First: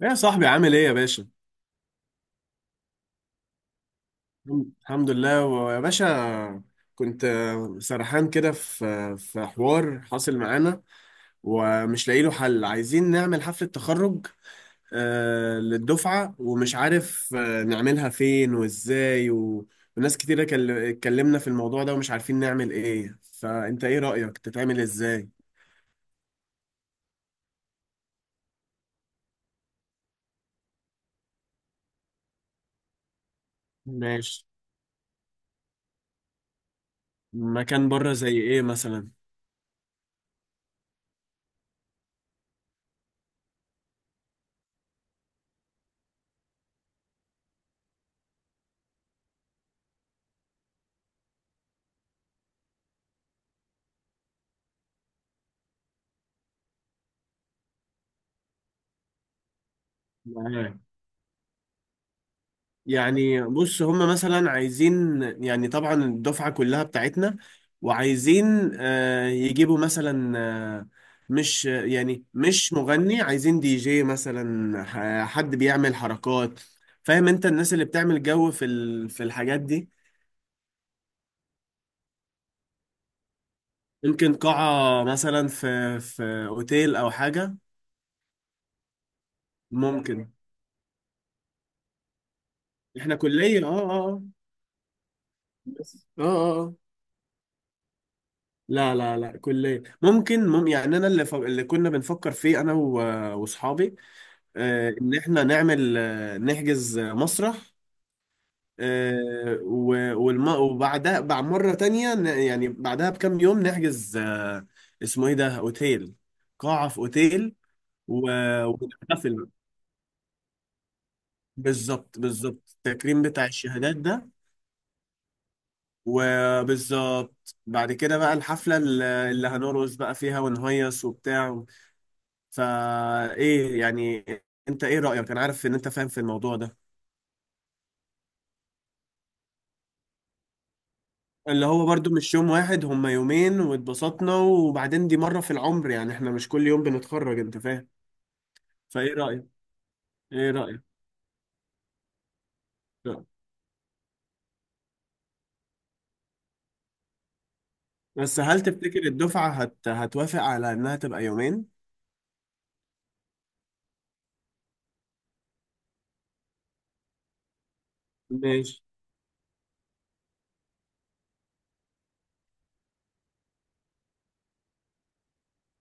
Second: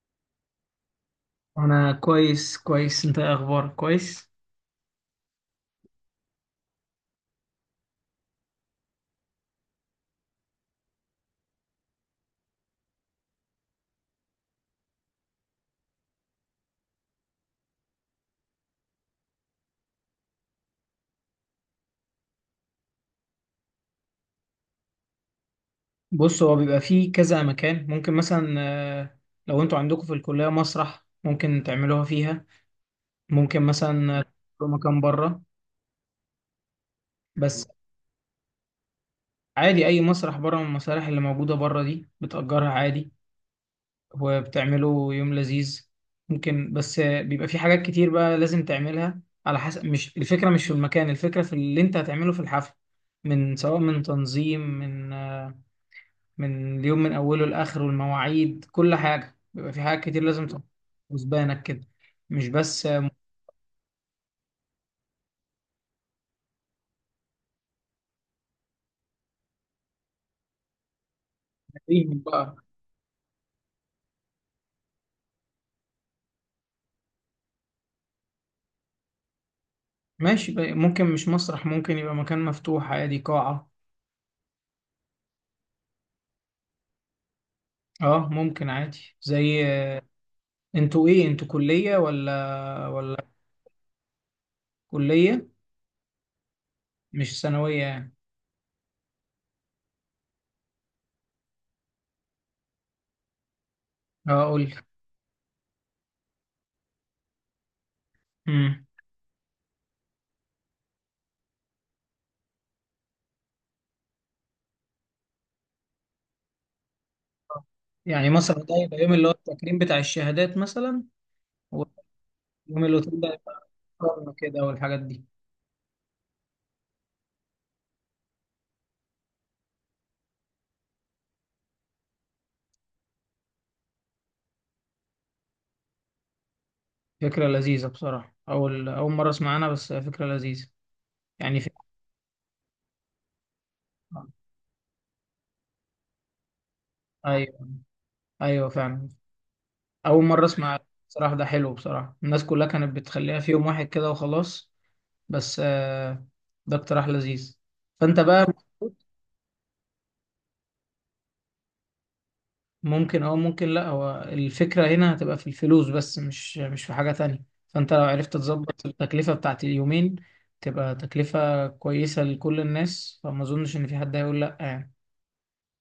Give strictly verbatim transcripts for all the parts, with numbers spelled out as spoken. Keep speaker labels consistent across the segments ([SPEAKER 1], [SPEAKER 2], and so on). [SPEAKER 1] يا صاحبي، عامل ايه يا باشا؟
[SPEAKER 2] انا كويس كويس انت إيه اخبارك كويس.
[SPEAKER 1] الحمد الحمد لله ويا باشا. كنت آه، سرحان كده في في حوار حاصل معانا ومش لاقي له حل. عايزين نعمل حفلة تخرج آه، للدفعة، ومش عارف آه، نعملها فين وازاي و- وناس كتيرة كل- اتكلمنا في الموضوع ده ومش عارفين نعمل ايه. فانت ايه رأيك تتعمل ازاي؟
[SPEAKER 2] بص هو بيبقى فيه كذا مكان. ممكن مثلا آه، لو انتوا عندكم في الكلية مسرح ممكن تعملوها فيها. ممكن مثلا آه،
[SPEAKER 1] ماشي.
[SPEAKER 2] تروحوا مكان بره. بس
[SPEAKER 1] مكان بره زي ايه مثلا؟
[SPEAKER 2] عادي اي مسرح بره من المسارح اللي موجودة بره دي بتأجرها عادي، وبتعملوا يوم لذيذ. ممكن بس آه، بيبقى فيه حاجات كتير بقى لازم تعملها على حسب. مش الفكرة مش في المكان، الفكرة في اللي انت هتعمله في الحفل، من سواء من تنظيم من آه، من اليوم من اوله لاخره، المواعيد، كل حاجه، بيبقى في حاجات كتير لازم تبقى
[SPEAKER 1] معاك.
[SPEAKER 2] وزبانك كده، مش بس
[SPEAKER 1] يعني بص، هم مثلا عايزين، يعني طبعا الدفعة كلها بتاعتنا، وعايزين آه، يجيبوا مثلا، آه، مش
[SPEAKER 2] مدربين
[SPEAKER 1] يعني
[SPEAKER 2] بقى.
[SPEAKER 1] مش مغني، عايزين دي جي مثلا، ح- حد بيعمل حركات. فاهم، انت الناس اللي بتعمل جو في ال- في الحاجات دي.
[SPEAKER 2] ماشي بقى. ممكن مش مسرح، ممكن يبقى مكان مفتوح عادي، قاعه.
[SPEAKER 1] ممكن قاعة مثلا في في اوتيل او حاجة.
[SPEAKER 2] اه ممكن عادي زي،
[SPEAKER 1] ممكن.
[SPEAKER 2] انتوا ايه، انتوا كليه ولا
[SPEAKER 1] احنا
[SPEAKER 2] ولا؟
[SPEAKER 1] كلية، اه اه آه.
[SPEAKER 2] كليه
[SPEAKER 1] بس اه اه آه.
[SPEAKER 2] مش ثانويه يعني؟
[SPEAKER 1] لا لا لا، كلية. ممكن مم يعني، انا اللي ف... اللي كنا بنفكر فيه انا و... واصحابي،
[SPEAKER 2] اه اقول لك.
[SPEAKER 1] آه ان احنا نعمل، آه نحجز مسرح،
[SPEAKER 2] امم
[SPEAKER 1] آه و... والم... وبعدها بعد مرة تانية ن... يعني بعدها بكام يوم نحجز، آه اسمه ايه ده، اوتيل، قاعة في اوتيل. و...
[SPEAKER 2] يعني مسرح ده يبقى يوم اللي هو
[SPEAKER 1] ونحتفل.
[SPEAKER 2] التكريم بتاع الشهادات مثلا،
[SPEAKER 1] بالظبط
[SPEAKER 2] واليوم
[SPEAKER 1] بالظبط،
[SPEAKER 2] اللي
[SPEAKER 1] التكريم
[SPEAKER 2] تبدا
[SPEAKER 1] بتاع
[SPEAKER 2] يبقى
[SPEAKER 1] الشهادات ده.
[SPEAKER 2] قمه كده والحاجات دي.
[SPEAKER 1] وبالظبط بعد كده بقى الحفلة اللي اللي هنرقص بقى فيها ونهيص وبتاع. فا ايه يعني؟ انت ايه رأيك؟ انا عارف ان انت فاهم في الموضوع ده.
[SPEAKER 2] فكرة لذيذة بصراحة، أول أول مرة أسمع عنها، بس فكرة لذيذة. يعني
[SPEAKER 1] اللي
[SPEAKER 2] في...
[SPEAKER 1] هو برضو مش يوم واحد، هما يومين واتبسطنا، وبعدين دي مرة في العمر، يعني احنا مش كل يوم بنتخرج، انت
[SPEAKER 2] أيوه،
[SPEAKER 1] فاهم؟
[SPEAKER 2] أيوه فعلا.
[SPEAKER 1] فايه رأيك؟
[SPEAKER 2] أول مرة
[SPEAKER 1] ايه
[SPEAKER 2] أسمع
[SPEAKER 1] رأيك؟
[SPEAKER 2] بصراحة. ده حلو بصراحة، الناس كلها كانت
[SPEAKER 1] لا.
[SPEAKER 2] بتخليها في يوم واحد كده وخلاص، بس آه، ده اقتراح لذيذ. فأنت
[SPEAKER 1] بس
[SPEAKER 2] بقى
[SPEAKER 1] هل تفتكر الدفعة هت... هتوافق على انها تبقى يومين؟
[SPEAKER 2] ممكن أو ممكن لأ. هو الفكرة هنا هتبقى في الفلوس بس، مش مش في حاجة تانية، فأنت لو عرفت
[SPEAKER 1] ماشي.
[SPEAKER 2] تظبط التكلفة بتاعت اليومين تبقى تكلفة كويسة لكل الناس، فما أظنش إن في حد هيقول لأ يعني.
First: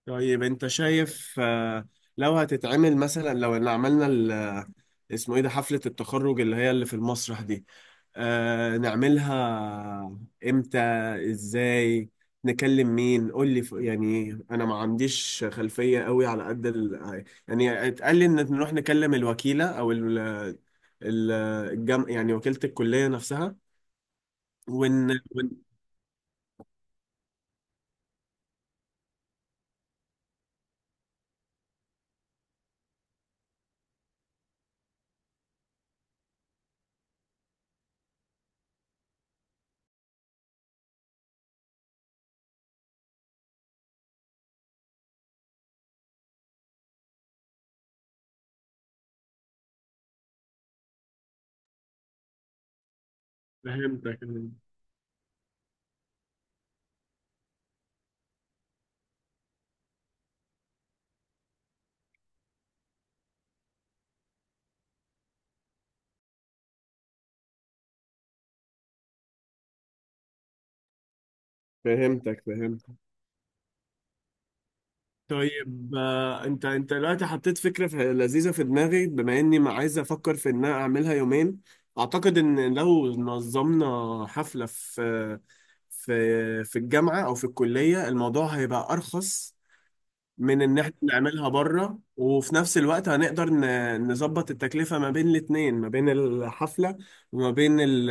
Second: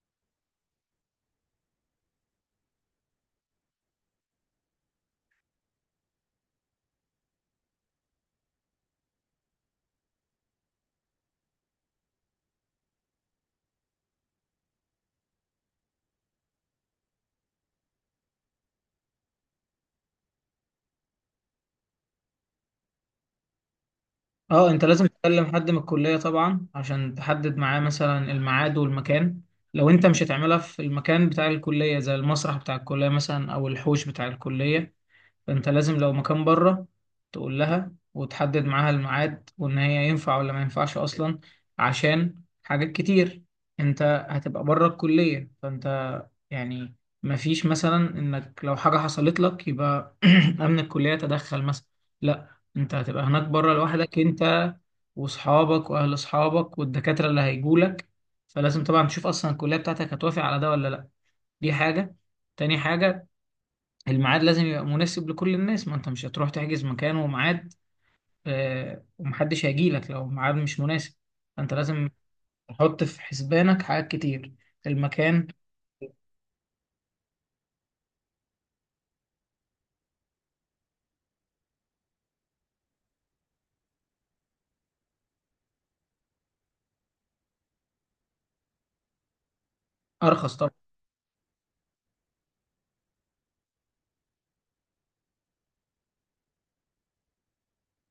[SPEAKER 1] طيب انت شايف، آه، لو هتتعمل مثلا، لو ان عملنا ال... اسمه ايه ده، حفلة التخرج اللي هي اللي في المسرح دي، آه نعملها امتى، ازاي، نكلم مين؟ قول لي، ف- يعني انا ما عنديش خلفية قوي على قد ال... يعني اتقال لي ان نروح نكلم الوكيلة او ال... ال- الجم... يعني وكيلة الكلية نفسها.
[SPEAKER 2] اه انت
[SPEAKER 1] ون...
[SPEAKER 2] لازم
[SPEAKER 1] ون...
[SPEAKER 2] تكلم حد من الكلية طبعا عشان تحدد معاه مثلا الميعاد والمكان. لو انت مش هتعملها في المكان بتاع الكلية زي المسرح بتاع الكلية مثلا او الحوش بتاع الكلية، فانت لازم لو مكان بره تقول لها وتحدد معاها الميعاد وان هي ينفع ولا ما ينفعش اصلا، عشان حاجات كتير. انت هتبقى بره الكلية فانت يعني ما فيش مثلا انك لو حاجة حصلت لك يبقى امن الكلية تدخل مثلا. لا انت هتبقى هناك بره لوحدك،
[SPEAKER 1] فهمتك،
[SPEAKER 2] انت واصحابك واهل اصحابك والدكاترة اللي هيجولك. فلازم طبعا تشوف اصلا الكلية بتاعتك هتوافق على ده ولا لا. دي حاجة. تاني حاجة، الميعاد لازم يبقى مناسب لكل الناس. ما انت مش هتروح تحجز مكان وميعاد آه، ومحدش هيجيلك لو الميعاد مش مناسب. فانت لازم
[SPEAKER 1] فهمتك، فهمتك.
[SPEAKER 2] تحط في حسبانك حاجات كتير. المكان
[SPEAKER 1] طيب آه، انت انت دلوقتي حطيت فكره في لذيذه في دماغي، بما اني ما عايز افكر في ان انا اعملها يومين. اعتقد ان لو نظمنا حفله في في في الجامعه او في الكليه، الموضوع هيبقى ارخص
[SPEAKER 2] ارخص
[SPEAKER 1] من
[SPEAKER 2] طبعا.
[SPEAKER 1] ان احنا نعملها بره. وفي نفس الوقت هنقدر ن- نظبط التكلفه ما بين الاتنين، ما بين الحفله وما بين ال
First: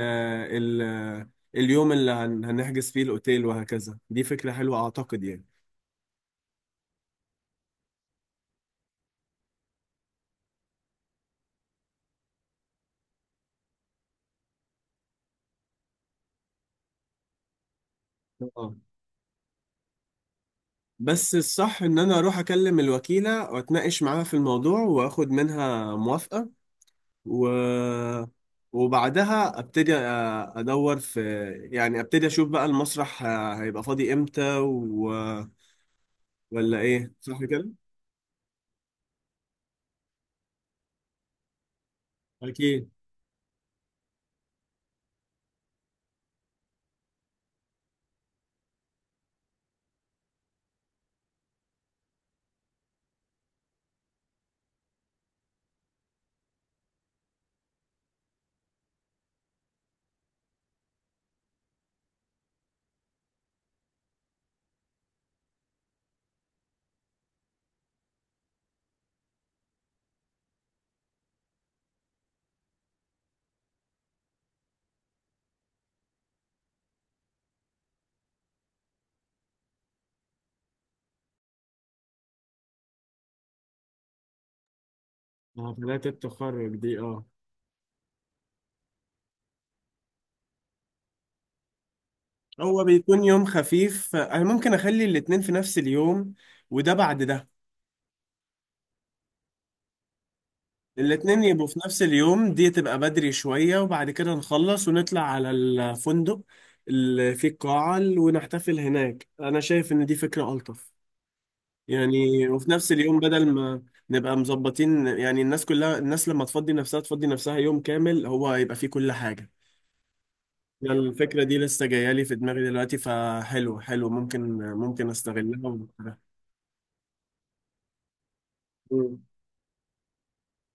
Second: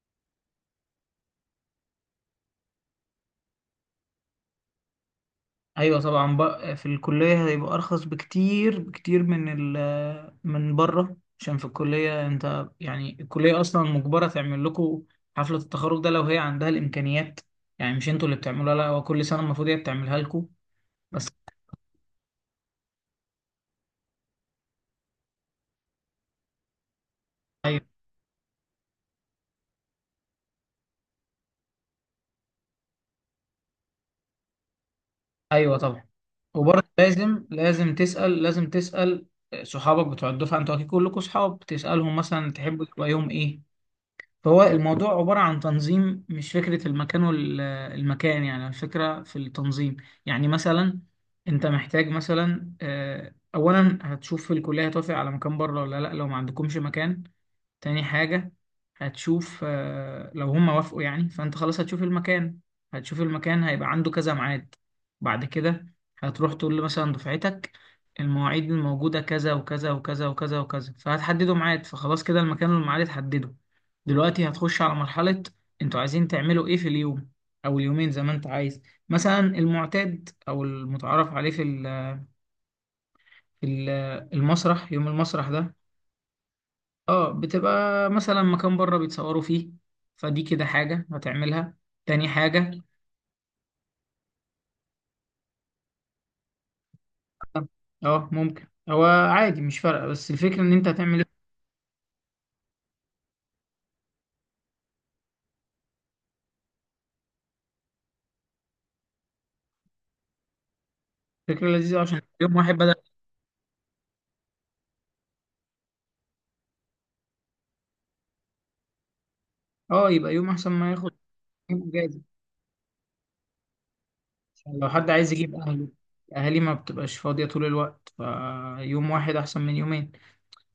[SPEAKER 1] ال اليوم اللي هن- هنحجز فيه الاوتيل وهكذا. دي فكره حلوه اعتقد.
[SPEAKER 2] ايوه طبعا بقى في الكلية هيبقى ارخص بكتير بكتير من ال من بره، عشان في الكلية انت يعني الكلية اصلا مجبرة تعمل لكم حفلة التخرج ده لو هي عندها الامكانيات. يعني مش انتوا اللي بتعملوها،
[SPEAKER 1] يعني
[SPEAKER 2] لا هو كل سنة المفروض هي بتعملها لكم. بس
[SPEAKER 1] بس الصح ان انا اروح اكلم الوكيلة واتناقش معاها في الموضوع واخد منها موافقة. و...
[SPEAKER 2] أيوة.
[SPEAKER 1] وبعدها ابتدي أ- ادور في، يعني ابتدي اشوف بقى المسرح ه- هيبقى فاضي امتى، و...
[SPEAKER 2] ايوه طبعا.
[SPEAKER 1] ولا
[SPEAKER 2] وبرضه
[SPEAKER 1] ايه؟ صح
[SPEAKER 2] لازم
[SPEAKER 1] كده؟
[SPEAKER 2] لازم تسال، لازم تسال صحابك بتوع الدفعه، انتوا اكيد كلكم صحاب، تسالهم مثلا تحبوا
[SPEAKER 1] أكيد.
[SPEAKER 2] تلاقيهم ايه. فهو الموضوع عباره عن تنظيم، مش فكره المكان والمكان، يعني الفكره في التنظيم. يعني مثلا انت محتاج مثلا آه، اولا هتشوف في الكليه هتوافق على مكان بره ولا لا، لو ما عندكمش مكان. تاني حاجة، هتشوف آه، لو هم وافقوا يعني فأنت خلاص هتشوف المكان. هتشوف المكان هيبقى عنده كذا ميعاد. بعد كده هتروح تقول له مثلا دفعتك المواعيد الموجودة كذا وكذا وكذا وكذا وكذا، فهتحددوا ميعاد، فخلاص كده المكان والميعاد اتحددوا. دلوقتي هتخش على مرحلة انتوا عايزين تعملوا ايه في اليوم أو اليومين زي ما انت عايز. مثلا المعتاد أو المتعارف عليه في ال- في ال- المسرح، يوم المسرح
[SPEAKER 1] اه،
[SPEAKER 2] ده
[SPEAKER 1] حفلات التخرج دي، اه.
[SPEAKER 2] اه بتبقى مثلا مكان بره بيتصوروا فيه. فدي كده حاجة هتعملها. تاني حاجة،
[SPEAKER 1] هو بيكون يوم خفيف. انا ممكن اخلي الاتنين في نفس اليوم، وده بعد ده.
[SPEAKER 2] اه ممكن هو عادي مش فارقة، بس الفكرة ان انت هتعمل ايه؟
[SPEAKER 1] الاتنين يبقوا في نفس اليوم، دي تبقى بدري شوية، وبعد كده نخلص ونطلع على الفندق اللي فيه القاعة ونحتفل هناك. أنا شايف إن دي فكرة ألطف.
[SPEAKER 2] فكرة لذيذة، عشان
[SPEAKER 1] يعني
[SPEAKER 2] يوم
[SPEAKER 1] وفي
[SPEAKER 2] واحد
[SPEAKER 1] نفس
[SPEAKER 2] بدل،
[SPEAKER 1] اليوم، بدل ما نبقى مظبطين يعني، الناس كلها، الناس لما تفضي نفسها تفضي نفسها يوم كامل هو يبقى فيه كل حاجة.
[SPEAKER 2] اه يبقى يوم احسن ما
[SPEAKER 1] يعني
[SPEAKER 2] ياخد
[SPEAKER 1] الفكرة دي لسه
[SPEAKER 2] يوم
[SPEAKER 1] جاية
[SPEAKER 2] اجازة،
[SPEAKER 1] لي في دماغي دلوقتي، فحلو حلو، ممكن
[SPEAKER 2] عشان لو حد
[SPEAKER 1] ممكن
[SPEAKER 2] عايز يجيب
[SPEAKER 1] استغلها
[SPEAKER 2] اهله،
[SPEAKER 1] وأعملها.
[SPEAKER 2] اهالي ما بتبقاش فاضية طول الوقت، فيوم واحد احسن من يومين.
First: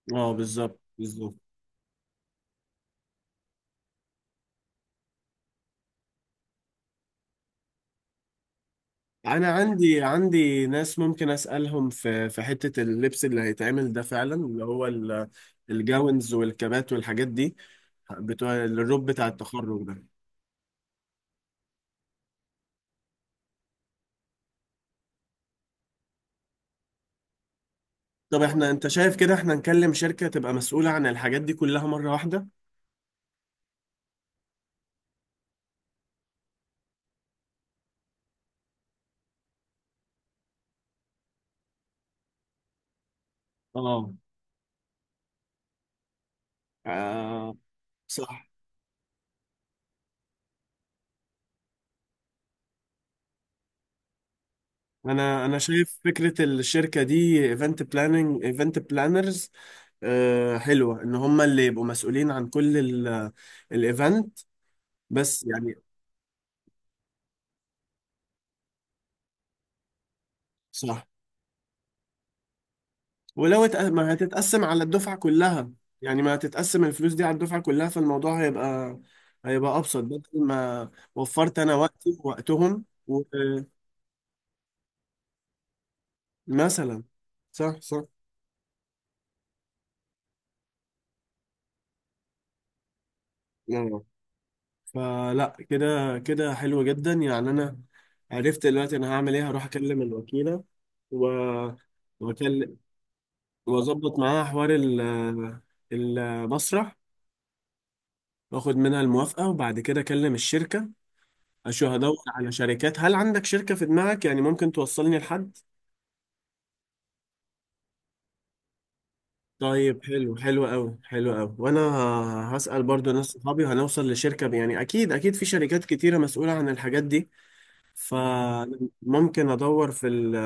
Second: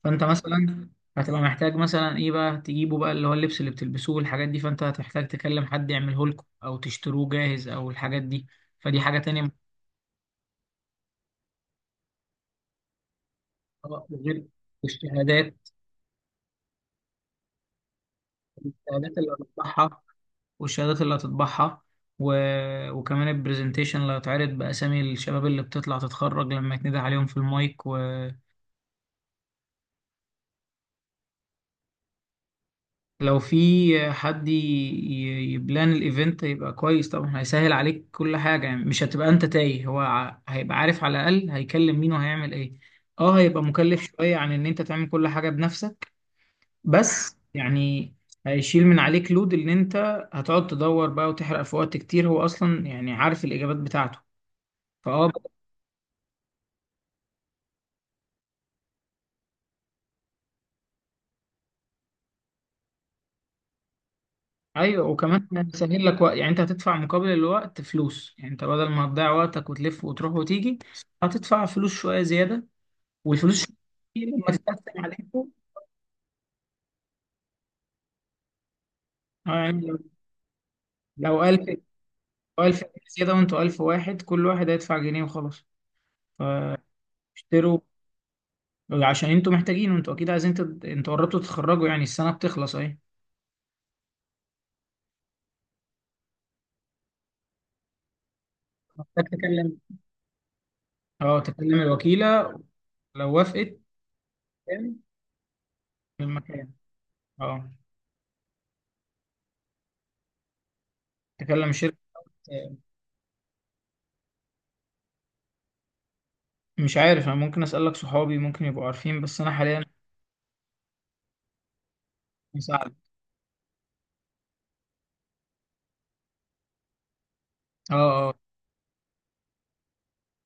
[SPEAKER 2] فانت
[SPEAKER 1] اه، بالظبط
[SPEAKER 2] مثلا
[SPEAKER 1] بالظبط.
[SPEAKER 2] هتبقى محتاج مثلا ايه بقى تجيبه بقى، اللي هو اللبس اللي بتلبسوه والحاجات دي، فانت هتحتاج تكلم حد يعمله لكم او تشتروه جاهز او الحاجات دي. فدي حاجة تانية،
[SPEAKER 1] انا عندي عندي ناس ممكن اسالهم في في حته اللبس اللي هيتعمل ده
[SPEAKER 2] آه،
[SPEAKER 1] فعلا،
[SPEAKER 2] غير
[SPEAKER 1] اللي هو ال-
[SPEAKER 2] الشهادات.
[SPEAKER 1] الجاونز والكبات والحاجات دي بتوع الروب
[SPEAKER 2] الشهادات
[SPEAKER 1] بتاع
[SPEAKER 2] اللي
[SPEAKER 1] التخرج
[SPEAKER 2] هتطبعها
[SPEAKER 1] ده.
[SPEAKER 2] والشهادات اللي هتطبعها، و... وكمان البرزنتيشن اللي هيتعرض بأسامي الشباب اللي بتطلع تتخرج لما يتندى عليهم في المايك، ولو
[SPEAKER 1] طب احنا، انت شايف كده احنا نكلم شركه تبقى مسؤوله عن الحاجات دي كلها مره واحده؟
[SPEAKER 2] في حد ي... ي- يبلان الايفنت هيبقى كويس طبعا، هيسهل عليك كل حاجة، يعني مش هتبقى انت تايه، هو ع- هيبقى عارف على الأقل هيكلم مين وهيعمل ايه. اه هيبقى مكلف
[SPEAKER 1] اه،
[SPEAKER 2] شوية عن ان انت تعمل كل حاجة بنفسك، بس
[SPEAKER 1] آه
[SPEAKER 2] يعني
[SPEAKER 1] صح.
[SPEAKER 2] هيشيل من عليك لود ان انت هتقعد تدور بقى وتحرق في وقت كتير، هو اصلا يعني عارف الاجابات بتاعته. فاه
[SPEAKER 1] انا انا شايف فكره الشركه دي، ايفنت بلاننج، ايفنت بلانرز، آه حلوه ان هم اللي يبقوا مسؤولين عن كل الايفنت.
[SPEAKER 2] ايوه،
[SPEAKER 1] بس
[SPEAKER 2] وكمان
[SPEAKER 1] يعني،
[SPEAKER 2] هيسهل لك وقت، يعني انت هتدفع مقابل الوقت فلوس، يعني انت بدل ما هتضيع وقتك وتلف وتروح وتيجي،
[SPEAKER 1] صح.
[SPEAKER 2] هتدفع فلوس شويه زياده،
[SPEAKER 1] ولو
[SPEAKER 2] والفلوس
[SPEAKER 1] اتق- ما
[SPEAKER 2] دي لما
[SPEAKER 1] هتتقسم على
[SPEAKER 2] تتقسم
[SPEAKER 1] الدفعة
[SPEAKER 2] عليكم
[SPEAKER 1] كلها، يعني ما هتتقسم الفلوس دي على الدفعة كلها، فالموضوع هيبقى
[SPEAKER 2] آه،
[SPEAKER 1] هيبقى
[SPEAKER 2] يعني لو
[SPEAKER 1] أبسط، بدل ما
[SPEAKER 2] لو
[SPEAKER 1] وفرت
[SPEAKER 2] ألف،
[SPEAKER 1] أنا وقتي
[SPEAKER 2] لو ألف
[SPEAKER 1] ووقتهم.
[SPEAKER 2] زياده وانتوا ألف واحد، كل واحد هيدفع جنيه وخلاص.
[SPEAKER 1] ومثلا
[SPEAKER 2] فاشتروا
[SPEAKER 1] صح صح
[SPEAKER 2] عشان انتوا محتاجين، وانتوا اكيد عايزين تد... انتوا قربتوا تتخرجوا، يعني السنه بتخلص اهي.
[SPEAKER 1] آه. فلا كده كده حلو جدا، يعني أنا عرفت دلوقتي أنا
[SPEAKER 2] محتاج
[SPEAKER 1] هعمل إيه. هروح
[SPEAKER 2] تكلم،
[SPEAKER 1] أكلم الوكيلة و
[SPEAKER 2] اه تكلم الوكيلة
[SPEAKER 1] وأكلم
[SPEAKER 2] لو وافقت،
[SPEAKER 1] وأظبط معاها حوار
[SPEAKER 2] تمام،
[SPEAKER 1] ال-
[SPEAKER 2] في المكان،
[SPEAKER 1] المسرح
[SPEAKER 2] اه
[SPEAKER 1] وآخد منها الموافقة، وبعد كده أكلم الشركة.
[SPEAKER 2] تكلم
[SPEAKER 1] شو،
[SPEAKER 2] شركة.
[SPEAKER 1] هدور على شركات. هل عندك شركة في دماغك يعني ممكن توصلني لحد؟
[SPEAKER 2] مش عارف، انا ممكن اسألك صحابي ممكن يبقوا عارفين، بس انا حاليا
[SPEAKER 1] طيب، حلو، حلو قوي حلو قوي، وانا ه- هسأل
[SPEAKER 2] مساعد.
[SPEAKER 1] برضو ناس صحابي وهنوصل لشركة، ب- يعني اكيد اكيد في شركات كتيرة مسؤولة عن الحاجات دي.
[SPEAKER 2] اه اه
[SPEAKER 1] فممكن ادور في ال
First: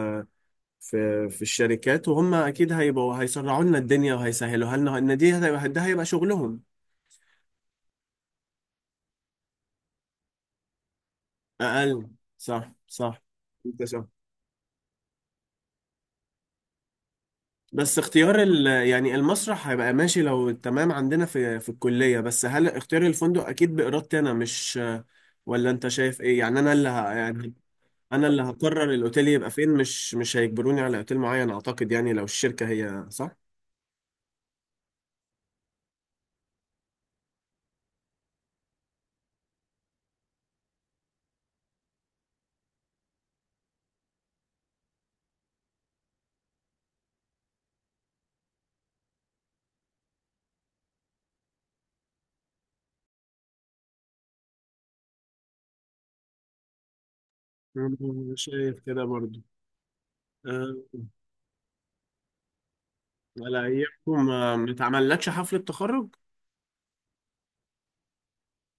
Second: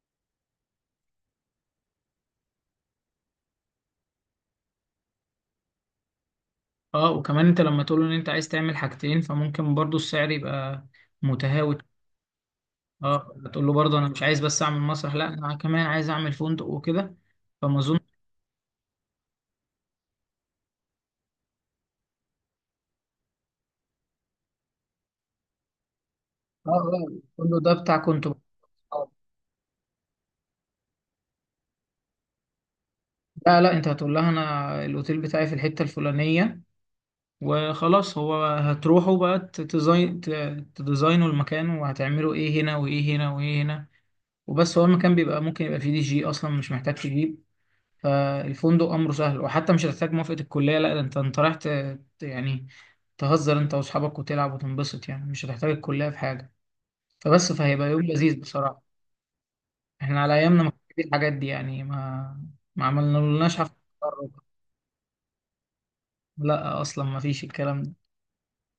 [SPEAKER 1] في في الشركات، وهم اكيد هيبقوا هيسرعوا لنا الدنيا وهيسهلوا لنا. ان دي هتبقى- ده هيبقى شغلهم.
[SPEAKER 2] اه. وكمان انت لما تقول له ان انت عايز تعمل حاجتين، فممكن برضو السعر يبقى متهاوت.
[SPEAKER 1] اقل، صح صح.
[SPEAKER 2] اه تقول له
[SPEAKER 1] انت
[SPEAKER 2] برضو
[SPEAKER 1] صح.
[SPEAKER 2] انا مش عايز بس اعمل مسرح، لا انا كمان عايز اعمل فندق وكده، فما اظن.
[SPEAKER 1] بس اختيار ال يعني المسرح هيبقى ماشي لو تمام عندنا في في الكلية. بس هل اختيار الفندق أكيد بإرادتي أنا، مش، ولا أنت شايف إيه؟ يعني
[SPEAKER 2] اه
[SPEAKER 1] أنا اللي
[SPEAKER 2] اه
[SPEAKER 1] ه... يعني
[SPEAKER 2] الفندق ده بتاع كنت،
[SPEAKER 1] أنا اللي هقرر الأوتيل يبقى فين، مش مش هيجبروني على أوتيل معين، أعتقد، يعني لو الشركة، هي صح؟
[SPEAKER 2] لا لا انت هتقول لها انا الاوتيل بتاعي في الحته الفلانيه وخلاص، هو هتروحوا بقى ت- تزاين ت- تديزاينوا المكان وهتعملوا ايه هنا وايه هنا وايه هنا وبس. هو المكان بيبقى ممكن يبقى فيه دي جي اصلا مش محتاج تجيب. فالفندق امره سهل، وحتى مش هتحتاج موافقة الكلية، لا ده انت انت رايح ت- ت- يعني تهزر انت واصحابك وتلعب وتنبسط، يعني مش هتحتاج الكلية في حاجة. فبس فهيبقى يوم
[SPEAKER 1] أنا
[SPEAKER 2] لذيذ
[SPEAKER 1] شايف
[SPEAKER 2] بصراحة.
[SPEAKER 1] كده برضو.
[SPEAKER 2] احنا على ايامنا ما
[SPEAKER 1] أه،
[SPEAKER 2] كانش فيه الحاجات دي، يعني ما ما عملنالناش
[SPEAKER 1] على
[SPEAKER 2] حفلة
[SPEAKER 1] أيامكم
[SPEAKER 2] تخرج.
[SPEAKER 1] ما ما اتعملتش حفلة تخرج؟
[SPEAKER 2] لا اصلا ما فيش الكلام ده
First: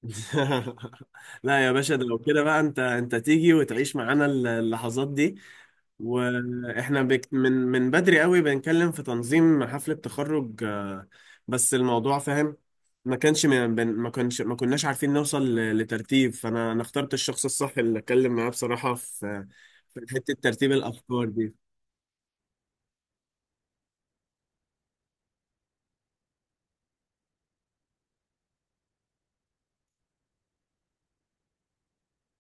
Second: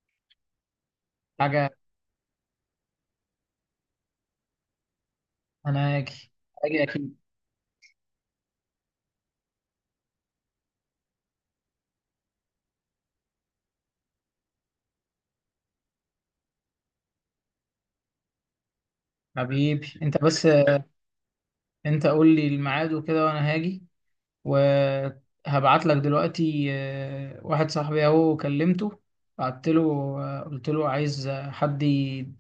[SPEAKER 1] لا
[SPEAKER 2] حاجة.
[SPEAKER 1] يا باشا، ده لو كده بقى انت انت تيجي وتعيش معانا اللحظات دي.
[SPEAKER 2] انا هاجي، هاجي
[SPEAKER 1] واحنا
[SPEAKER 2] اكيد،
[SPEAKER 1] بك من من بدري قوي بنتكلم في تنظيم حفلة تخرج آه، بس الموضوع فاهم. ما كانش من- بن- ما كانش ما كناش عارفين نوصل ل- لترتيب، فانا انا اخترت الشخص الصح اللي اتكلم معاه بصراحة في
[SPEAKER 2] حبيبي
[SPEAKER 1] في
[SPEAKER 2] انت
[SPEAKER 1] حتة
[SPEAKER 2] بس،
[SPEAKER 1] ترتيب الافكار دي.
[SPEAKER 2] انت قول لي الميعاد وكده وانا هاجي. وهبعت لك دلوقتي آه، واحد صاحبي اهو كلمته، بعت له آه، قلت له عايز آه، حد ي-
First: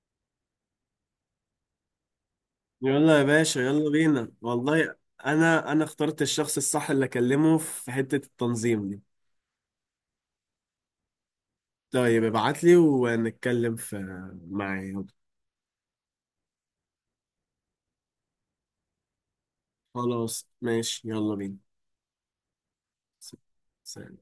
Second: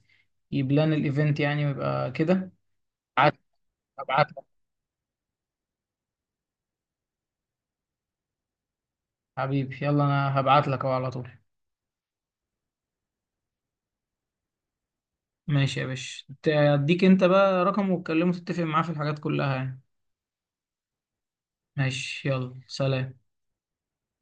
[SPEAKER 2] يبلان الايفنت يعني ويبقى كده.
[SPEAKER 1] يلا يا
[SPEAKER 2] بعت-
[SPEAKER 1] باشا، يلا
[SPEAKER 2] هبعت
[SPEAKER 1] بينا
[SPEAKER 2] لك،
[SPEAKER 1] والله. انا انا اخترت الشخص الصح اللي اكلمه في حتة التنظيم دي.
[SPEAKER 2] حبيبي يلا انا هبعت لك اهو على طول.
[SPEAKER 1] طيب ابعت لي ونتكلم في، معايا.
[SPEAKER 2] ماشي يا باشا، ت- اديك انت بقى رقم وتكلمه تتفق معاه في الحاجات كلها يعني.
[SPEAKER 1] خلاص، ماشي، يلا بينا.
[SPEAKER 2] ماشي يلا سلام.
[SPEAKER 1] س- سلام.